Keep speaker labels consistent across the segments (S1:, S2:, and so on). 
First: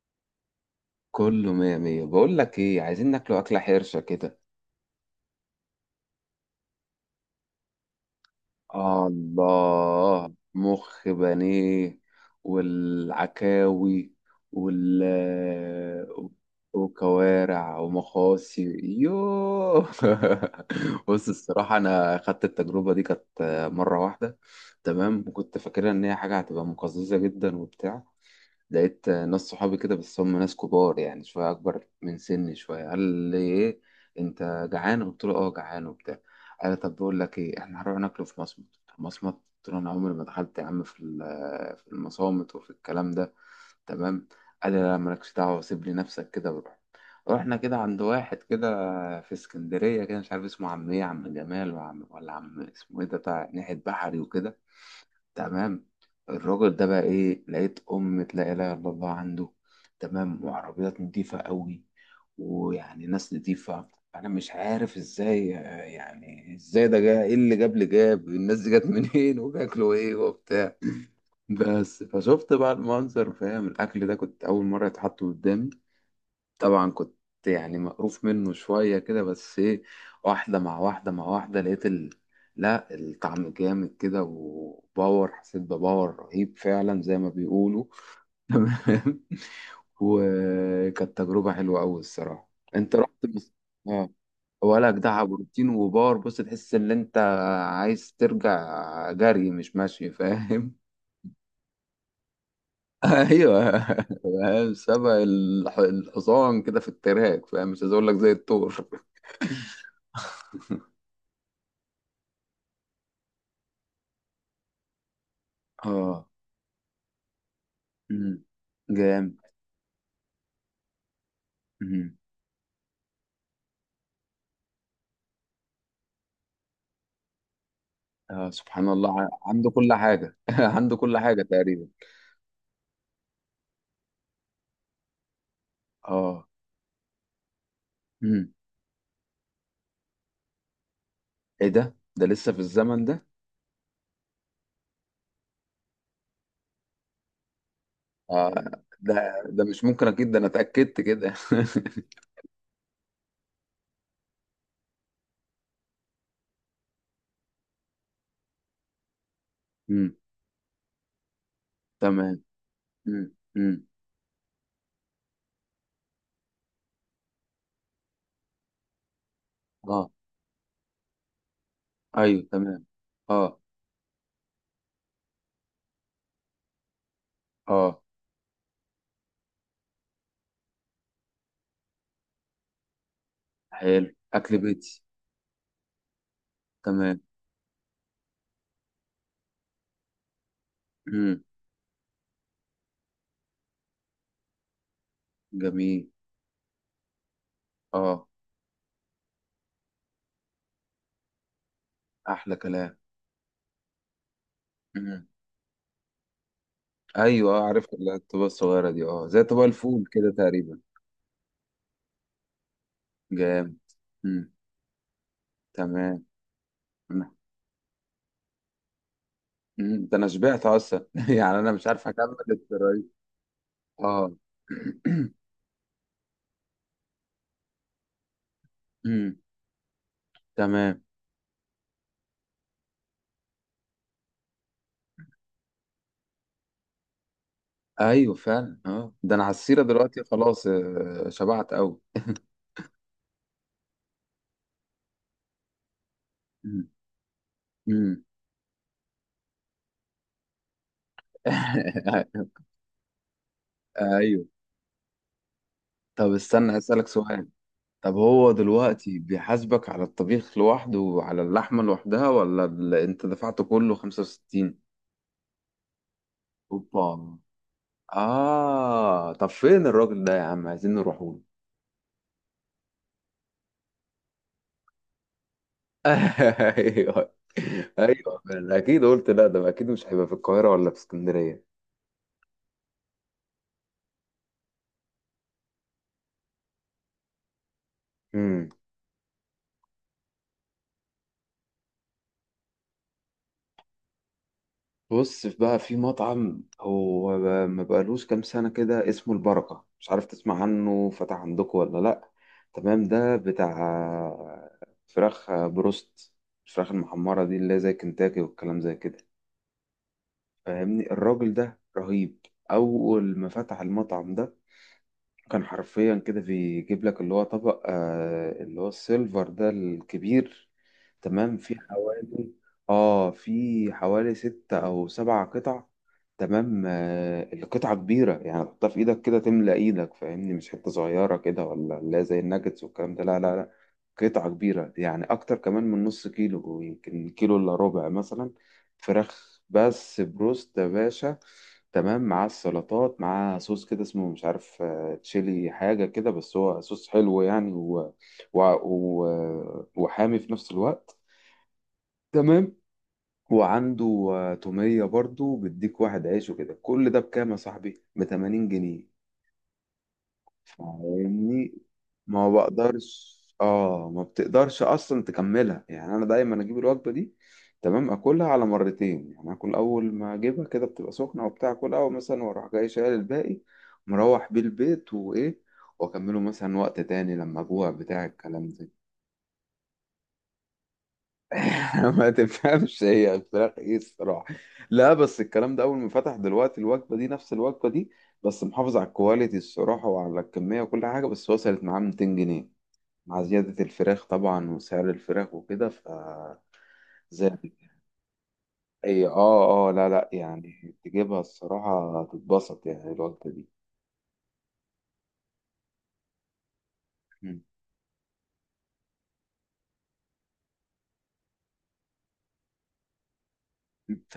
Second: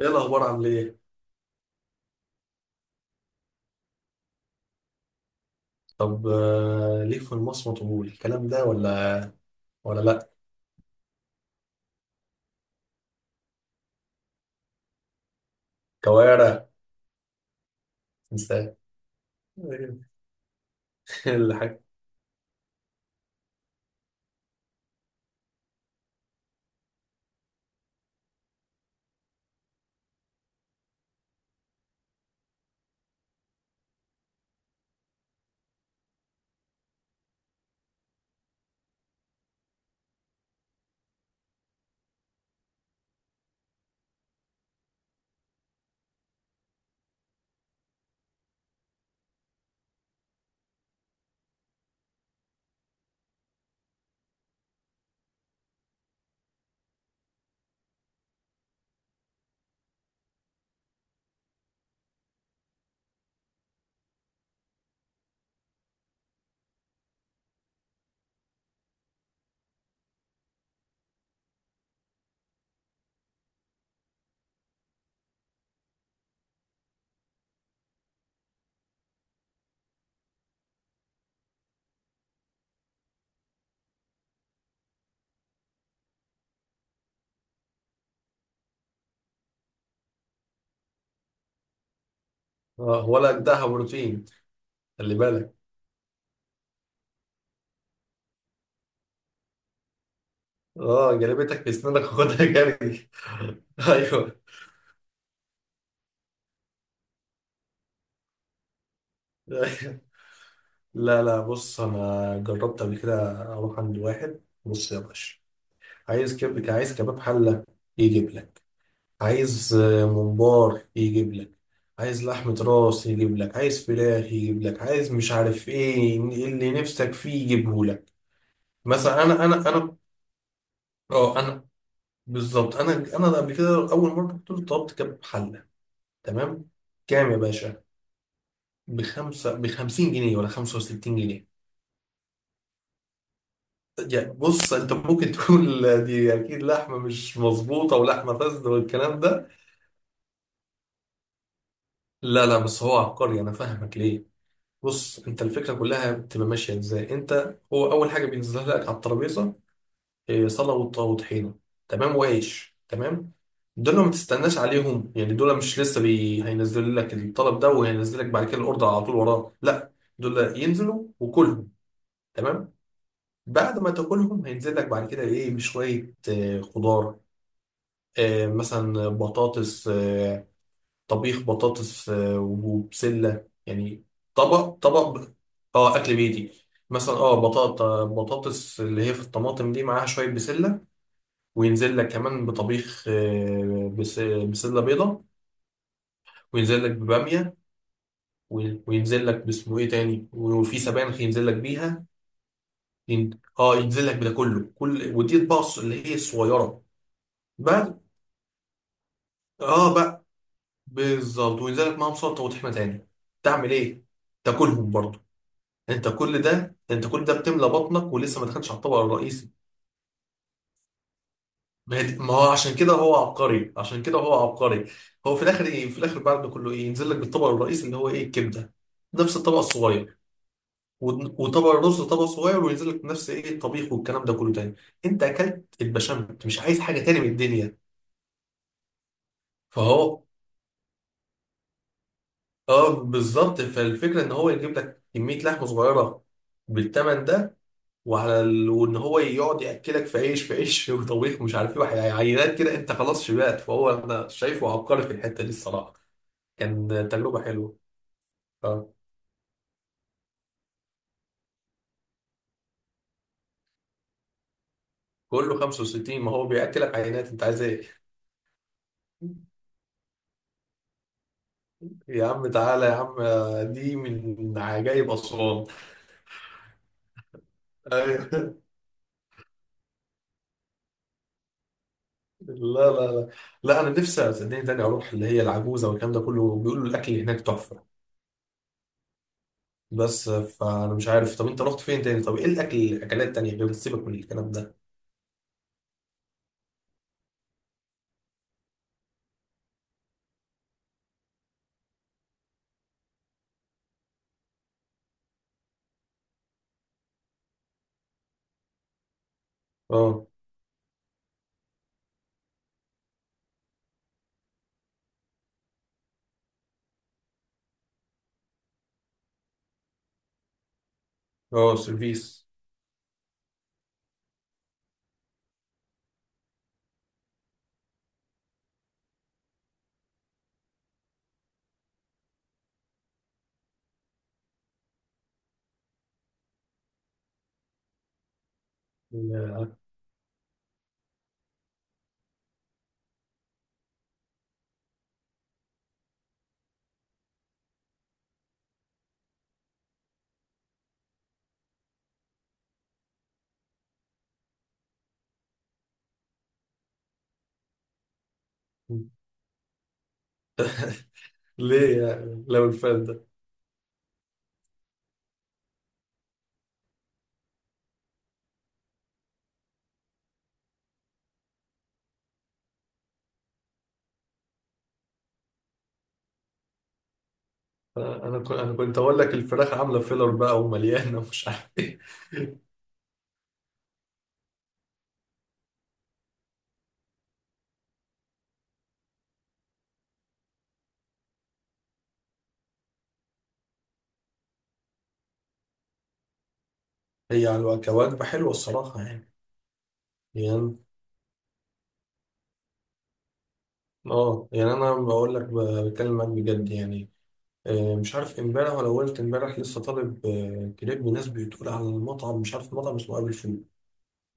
S1: ايه الاخبار؟ عامل ايه؟
S2: كله مية مية، بقول لك ايه؟ عايزين ناكله اكلة حرشة كده.
S1: طب ليك في المصمت والكلام ده
S2: آه،
S1: ولا؟ ولا لا.
S2: الله، مخ بانيه والعكاوي وال
S1: كوارع.
S2: وكوارع ومخاصي،
S1: انسان.
S2: يوه. بص، الصراحة
S1: الحاجة.
S2: أنا خدت التجربة دي، كانت مرة واحدة. تمام. وكنت فاكرها إن هي حاجة هتبقى مقززة جدا وبتاع. لقيت ناس صحابي كده، بس هم ناس كبار، يعني شوية أكبر من سني شوية. قال لي إيه؟ أنت جعان؟ قلت له أه، جعان وبتاع. قال لي طب بقول لك إيه، إحنا هنروح ناكله في مصمت. مصمت؟ قلت له أنا عمري ما دخلت يا عم في المصامت وفي الكلام ده. تمام. قال لي لا، مالكش دعوة، سيب لي نفسك كده وروح. رحنا كده عند واحد كده في اسكندرية كده، مش عارف اسمه عم إيه، عم جمال وعم ولا عم، اسمه إيه ده، بتاع ناحية بحري وكده. تمام. الراجل ده بقى ايه، لقيت أمة لا إله إلا الله عنده. تمام. وعربيات نضيفة قوي، ويعني ناس نضيفة. أنا مش عارف إزاي، يعني إزاي ده جاي، إيه اللي جاب، اللي جاب الناس دي، جت منين وبياكلوا إيه وبتاع. بس فشفت بقى المنظر، فاهم؟ الأكل ده كنت أول مرة يتحط قدامي. طبعا كنت يعني مقروف منه شوية كده، بس ايه، واحدة مع واحدة مع واحدة، لقيت ال... لا، الطعم جامد كده، وباور، حسيت بباور رهيب فعلا زي ما بيقولوا. تمام. وكانت تجربة حلوة أوي الصراحة. انت
S1: اه،
S2: رحت
S1: ولا
S2: بس؟
S1: اجدعها
S2: اه،
S1: بروتين.
S2: ولا
S1: خلي
S2: جدع،
S1: بالك.
S2: بروتين وباور. بص، تحس ان انت عايز ترجع جري، مش ماشي، فاهم؟
S1: اه، جلبتك في اسنانك، خدها جري.
S2: ايوه.
S1: ايوه.
S2: فاهم؟ سبق الحصان كده في التراك، فاهم؟ مش عايز اقول لك زي الثور.
S1: لا لا، بص انا جربت قبل كده اروح عند واحد، بص يا باشا.
S2: اه.
S1: عايز عايز كباب حله، يجيب
S2: امم،
S1: لك.
S2: جامد.
S1: عايز ممبار يجيب لك.
S2: امم.
S1: عايز لحمة راس يجيب لك، عايز فراخ يجيب لك، عايز مش عارف ايه اللي نفسك فيه يجيبه لك.
S2: آه، سبحان الله،
S1: مثلا انا انا
S2: عنده كل
S1: انا
S2: حاجة. عنده كل
S1: اه
S2: حاجة
S1: انا،
S2: تقريبا.
S1: بالظبط. انا قبل كده اول مرة كنت طلبت كباب حلة.
S2: اه.
S1: تمام. كام يا باشا؟
S2: امم.
S1: بخمسين جنيه ولا خمسة وستين جنيه؟
S2: ايه ده لسه في الزمن ده؟
S1: يعني بص انت ممكن تقول دي اكيد لحمة مش مظبوطة ولحمة
S2: آه.
S1: فاسدة والكلام
S2: ده،
S1: ده.
S2: ده مش ممكن، اكيد ده انا اتأكدت كده.
S1: لا لا، بس هو عبقري. انا فاهمك ليه. بص، انت الفكره كلها بتبقى ماشيه ازاي. انت هو اول حاجه بينزلها لك على الترابيزه
S2: امم.
S1: صلاه وطحينه. تمام،
S2: تمام.
S1: وعيش.
S2: امم،
S1: تمام.
S2: امم.
S1: دول ما تستناش عليهم، يعني دول مش لسه هينزل لك الطلب ده وهينزل لك بعد كده الاوردر على طول وراه، لا.
S2: اه.
S1: دول ينزلوا وكلهم.
S2: ايوه،
S1: تمام.
S2: تمام. اه،
S1: بعد ما تاكلهم، هينزل لك بعد كده ايه؟ بشويه خضار.
S2: اه.
S1: مثلا بطاطس، طبيخ بطاطس وبسلة يعني.
S2: حلو، اكل
S1: طبق
S2: بيتي.
S1: طبق ب- اه، اكل بيتي. مثلا
S2: تمام.
S1: اه بطاطس اللي هي في الطماطم دي، معاها شوية بسلة.
S2: امم.
S1: وينزل لك كمان بطبيخ بسلة بيضة.
S2: جميل.
S1: وينزل لك ببامية.
S2: اه.
S1: وينزل لك باسمه ايه تاني، وفي سبانخ ينزل لك بيها.
S2: احلى كلام.
S1: اه ينزل لك بده كله، كل
S2: امم.
S1: ودي اطباق اللي هي الصغيرة
S2: ايوه، آه، عرفت
S1: بقى.
S2: الطبقة الصغيرة دي، اه، زي طبق
S1: اه
S2: الفول
S1: بقى،
S2: كده تقريبا.
S1: بالظبط. وينزل لك معاهم سلطة وطحينة تاني. تعمل
S2: جامد.
S1: ايه؟
S2: مم.
S1: تاكلهم برضه. انت
S2: تمام.
S1: كل ده، انت كل ده بتملى بطنك ولسه ما دخلتش على الطبق الرئيسي.
S2: مم. ده انا شبعت اصلا، يعني انا مش
S1: ما هي
S2: عارف
S1: دي- ما
S2: اكمل
S1: هو عشان كده
S2: التراي.
S1: هو عبقري، عشان كده
S2: اه.
S1: هو عبقري. هو في الاخر ايه؟ في الاخر بعد ده كله ايه؟ ينزل لك بالطبق الرئيسي اللي هو ايه؟ الكبده.
S2: مم.
S1: نفس الطبق الصغير.
S2: تمام.
S1: وطبق الرز طبق صغير، وينزل لك نفس ايه؟ الطبيخ والكلام ده كله تاني. انت اكلت البشاميل، انت مش عايز حاجه تاني من الدنيا.
S2: ايوه فعلا، اه، ده انا على السيره
S1: فهو
S2: دلوقتي خلاص، آه، شبعت قوي.
S1: اه بالظبط، فالفكره ان هو يجيب لك كميه لحمه صغيره
S2: مم.
S1: بالثمن ده،
S2: مم.
S1: وان هو يقعد ياكلك في عيش، في عيش وطبيخ ومش عارف ايه عينات كده، انت خلاص شبعت. فهو انا
S2: ايوه.
S1: شايفه عبقري في الحته دي الصراحه.
S2: طب استنى هسألك
S1: كان تجربه
S2: سؤال.
S1: حلوه.
S2: طب هو
S1: اه،
S2: دلوقتي بيحاسبك على الطبيخ لوحده وعلى اللحمه لوحدها، ولا انت دفعته كله 65؟
S1: كله 65. ما هو بياكلك عينات،
S2: اوبا،
S1: انت عايز ايه؟
S2: اه. طب فين الراجل ده يا عم، عايزين نروحوا.
S1: يا عم تعالى يا عم، دي من عجائب أسوان.
S2: ايوه، ايوه.
S1: أيوة.
S2: أنا اكيد قلت لا، ده اكيد مش هيبقى في القاهره ولا في اسكندريه.
S1: لا لا لا، لا، أنا نفسي صدقني تاني أروح اللي هي العجوزة والكلام ده كله. بيقولوا الأكل هناك تحفة،
S2: امم.
S1: بس فأنا مش عارف. طب أنت رحت فين تاني؟ طب إيه الأكل، الأكلات التانية، غير سيبك من الكلام ده.
S2: بص، بقى في مطعم هو بقى، ما بقالوش كام سنه كده، اسمه البركه، مش عارف تسمع عنه، فتح عندكم ولا لا؟ تمام. ده بتاع فراخ بروست، الفراخ المحمره دي، اللي هي زي كنتاكي والكلام زي كده.
S1: أه.
S2: فاهمني؟ الراجل ده رهيب، اول ما فتح المطعم ده كان حرفيا كده بيجيب لك اللي هو طبق، آه، اللي هو السيلفر ده الكبير. تمام، فيه
S1: اه، سيرفيس.
S2: حوالي، اه، فيه حوالي ستة أو سبعة قطع. تمام. آه، القطعة كبيرة، يعني تحطها في إيدك كده تملى إيدك، فاهمني؟ مش حتة صغيرة كده ولا لا زي الناجتس والكلام ده، لا لا لا. قطعة كبيرة، يعني أكتر كمان من نص كيلو، يمكن كيلو إلا ربع مثلا. فراخ
S1: يا.
S2: بس، بروست يا باشا. تمام. مع السلطات، مع صوص كده اسمه مش عارف، تشيلي حاجة كده، بس هو صوص حلو يعني، وحامي في نفس الوقت. تمام. وعنده آه، تومية برضو، بيديك واحد عيش وكده، كل ده بكام يا صاحبي؟ ب 80 جنيه. فاهمني؟
S1: ليه؟ يعني
S2: ما
S1: لو الفات ده.
S2: بقدرش، اه، ما بتقدرش اصلا تكملها، يعني انا دايما اجيب الوجبه دي. تمام. اكلها على مرتين، يعني اكل اول ما اجيبها كده بتبقى سخنه وبتاع، اكلها اول مثلا، واروح جاي شايل الباقي، مروح بيه البيت، وايه، واكمله مثلا وقت تاني لما اجوع بتاع
S1: انا انا كنت
S2: الكلام
S1: أنا
S2: ده.
S1: كنت اقول لك الفراخ عامله فيلر بقى ومليانه ومش عارف ايه.
S2: ما تفهمش هي الفراخ ايه الصراحه. لا، بس الكلام ده اول ما فتح، دلوقتي الوجبه دي نفس الوجبه دي، بس محافظ على الكواليتي الصراحه وعلى الكميه وكل حاجه، بس وصلت معاه 200 جنيه مع زيادة الفراخ طبعا وسعر الفراخ وكده، ف
S1: هي
S2: زاد.
S1: على كوجبه حلوه الصراحه
S2: اي،
S1: يعني.
S2: اه، اه، لا لا،
S1: يعني
S2: يعني تجيبها الصراحة تتبسط، يعني الوجبة دي.
S1: اه يعني انا بقول لك بتكلم معاك بجد يعني.
S2: مم.
S1: مش عارف امبارح، ولا قلت امبارح لسه طالب كريب من ناس بتقول على المطعم. مش عارف مطعم اسمه ابي فول،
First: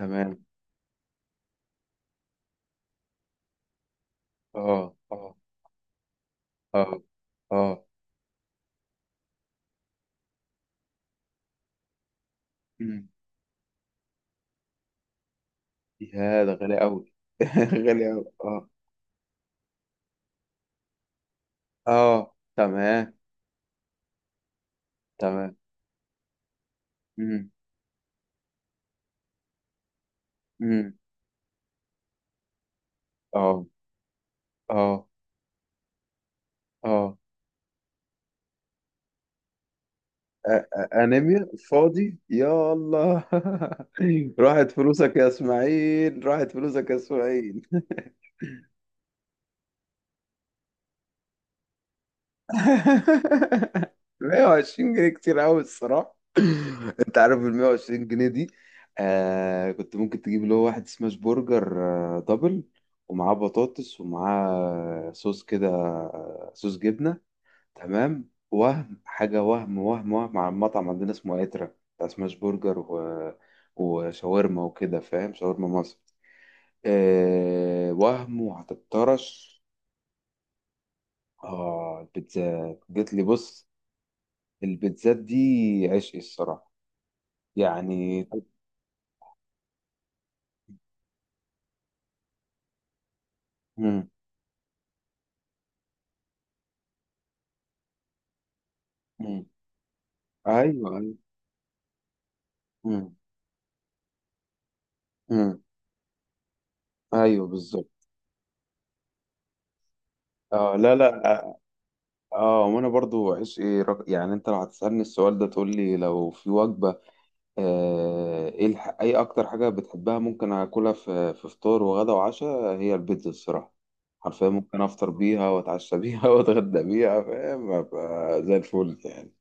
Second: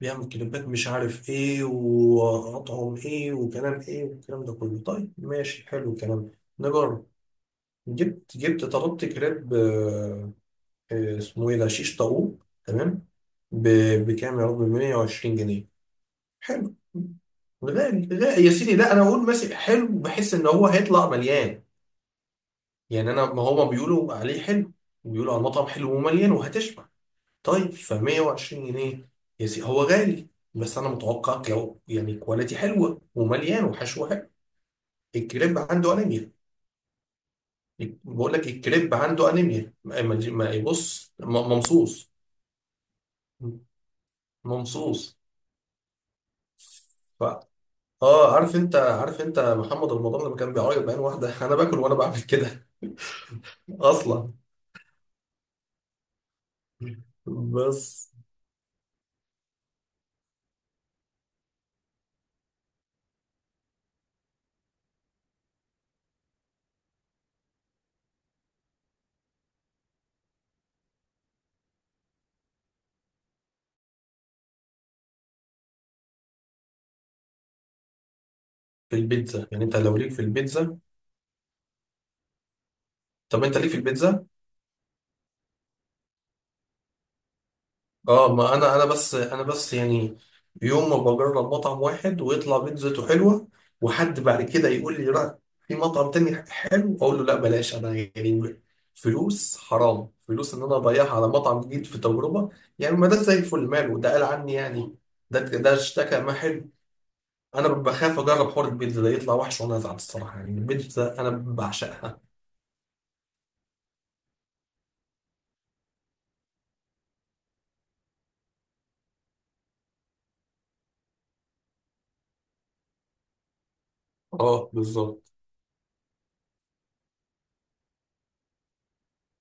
S1: بيعمل كريبات مش عارف ايه وأطعم ايه وكلام ايه والكلام ده كله.
S2: اه
S1: طيب
S2: اه
S1: ماشي، حلو الكلام،
S2: اه
S1: نجرب.
S2: اه.
S1: جبت طلبت كريب اسمه ايه ده؟ شيش طاووق. تمام.
S2: مم.
S1: بكام يا رب؟ ب 120 جنيه.
S2: يا ده
S1: حلو.
S2: غالي أوي.
S1: غالي،
S2: غالي أوي،
S1: غالي يا
S2: اه.
S1: سيدي. لا انا اقول ماشي حلو، بحس ان هو هيطلع مليان.
S2: اه،
S1: يعني
S2: تمام.
S1: انا ما هما بيقولوا عليه حلو، بيقولوا على
S2: تمام.
S1: المطعم حلو ومليان وهتشبع.
S2: مم.
S1: طيب، ف 120 جنيه يا سيدي هو غالي، بس انا
S2: مم.
S1: متوقع يعني كواليتي حلوه ومليان
S2: اه
S1: وحشوه حلو.
S2: اه
S1: الكريب عنده انيميا.
S2: اه.
S1: بقول لك الكريب عنده انيميا. بص
S2: أنيميا
S1: ممصوص.
S2: فاضي، يا الله. راحت فلوسك
S1: ممصوص.
S2: يا إسماعيل، راحت فلوسك يا
S1: ف...
S2: إسماعيل.
S1: اه، عارف انت، عارف انت محمد رمضان لما كان بيعيط بعين واحده؟ انا باكل وانا بعمل كده. اصلا
S2: 120 جنيه كتير قوي الصراحه. انت عارف ال 120
S1: بس.
S2: جنيه دي، آه، كنت ممكن تجيب اللي هو واحد سماش برجر، آه، دبل، ومعاه بطاطس ومعاه صوص كده، آه، صوص جبنه. تمام. وهم حاجه، وهم على المطعم عندنا اسمه اترا، بتاع سماش برجر و... وشاورما وكده، فاهم شاورما مصر؟ آه، وهم،
S1: في البيتزا
S2: وهتطرش.
S1: يعني، انت لو ليك في البيتزا.
S2: اه، البيتزا جت لي،
S1: طب انت
S2: بص،
S1: ليك في البيتزا؟
S2: البيتزات دي عشقي الصراحة، يعني.
S1: اه، ما انا بس يعني يوم ما بجرب مطعم واحد ويطلع بيتزته حلوه،
S2: مم.
S1: وحد بعد كده يقول لي لا في مطعم تاني حلو، اقول له لا بلاش. انا يعني
S2: مم.
S1: فلوس حرام، فلوس ان انا
S2: ايوه، ايوه.
S1: اضيعها على مطعم جديد في تجربه، يعني. ما
S2: مم.
S1: ده زي الفل ماله؟ ده قال عني يعني. ده
S2: مم.
S1: اشتكى ما حلو.
S2: ايوه
S1: انا
S2: بالظبط.
S1: بخاف اجرب حوار البيتزا ده يطلع وحش وانا ازعل الصراحه. يعني
S2: اه، لا
S1: البيتزا انا
S2: لا، اه،
S1: بعشقها.
S2: آه، وانا برضو عشقي رق... يعني انت لو هتسألني السؤال ده، تقول لي لو في وجبة، آه، ايه الح... اي اكتر حاجة بتحبها ممكن اكلها في في فطار وغدا وعشاء، هي البيتزا الصراحة. حرفيا
S1: اه
S2: ممكن افطر
S1: بالظبط.
S2: بيها واتعشى بيها واتغدى بيها، فاهم؟ أبقى زي الفل يعني.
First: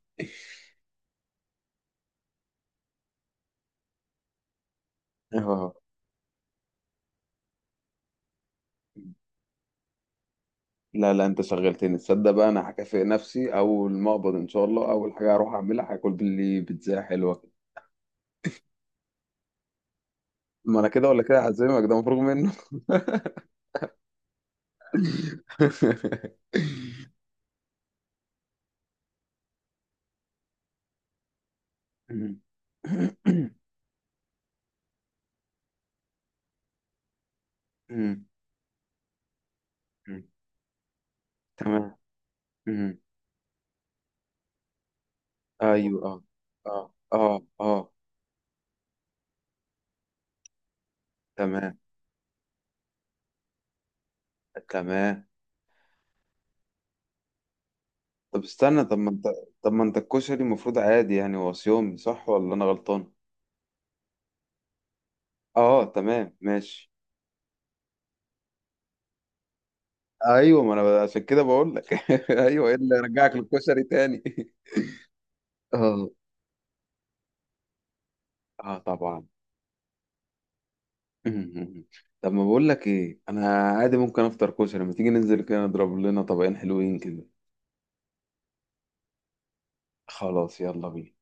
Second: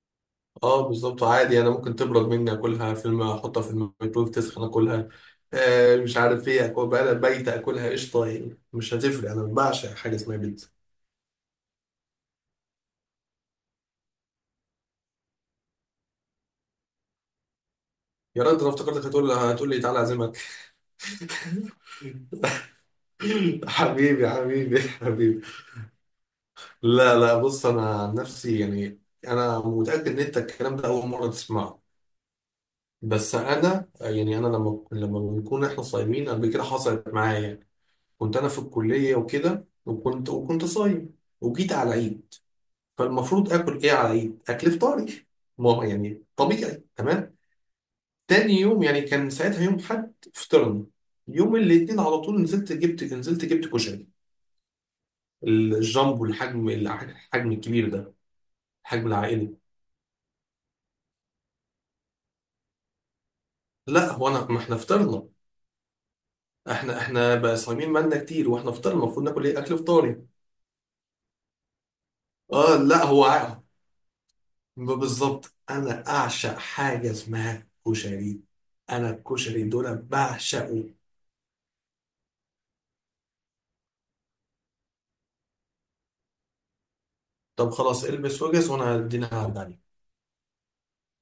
S1: اه بالظبط، عادي انا ممكن تبرد مني اكلها فيلم، احطها في الميكرويف تسخن اكلها.
S2: اه،
S1: آه، مش عارف ايه، اكل بقى بايته اكلها قشطه، يعني مش هتفرق. انا بعشق حاجه اسمها بيتزا.
S2: لا لا. انت شغلتني، تصدق؟ بقى انا هكافئ نفسي اول ما اقبض ان شاء الله، اول حاجه هروح اعملها هاكل باللي بيتزا حلوه.
S1: يا ريت، انا افتكرتك هتقول لي تعالى اعزمك.
S2: ما انا كده ولا كده هعزمك، ده مفروغ منه.
S1: حبيبي حبيبي حبيبي. لا لا، بص انا عن نفسي يعني. انا متاكد ان انت الكلام ده اول مره تسمعه، بس انا يعني انا لما بنكون احنا صايمين قبل كده حصلت معايا يعني. كنت انا في الكليه وكده، وكنت صايم وجيت على
S2: تمام.
S1: العيد. فالمفروض اكل ايه على العيد؟ اكل فطاري، ما
S2: ايوه. اه
S1: يعني طبيعي.
S2: اه
S1: تمام.
S2: اه اه
S1: تاني يوم، يعني كان ساعتها يوم حد، فطرنا يوم
S2: تمام.
S1: الاثنين. على طول نزلت جبت كشري،
S2: تمام.
S1: الجامبو، الحجم، الكبير ده،
S2: طب استنى، طب
S1: الحجم
S2: ما انت،
S1: العائلي.
S2: طب ما انت الكشري المفروض عادي، يعني هو صيامي صح ولا انا غلطان؟
S1: لا هو انا، ما احنا فطرنا.
S2: اه، تمام، ماشي.
S1: احنا احنا بقى صايمين مالنا كتير، واحنا فطرنا المفروض ناكل ايه؟ اكل فطاري.
S2: ايوه، ما انا عشان كده بقول لك، ايوه، ايه
S1: اه
S2: اللي
S1: لا، هو
S2: رجعك للكشري تاني؟
S1: بالظبط انا
S2: اه،
S1: اعشق حاجه اسمها كشري.
S2: اه
S1: انا
S2: طبعا.
S1: الكشري دول بعشقه.
S2: طب ما بقول لك ايه، انا عادي ممكن افطر كشري، ما تيجي ننزل كده نضرب لنا طبقين حلوين كده.
S1: طب خلاص، البس وجز وانا هدينا على
S2: خلاص، يلا بينا.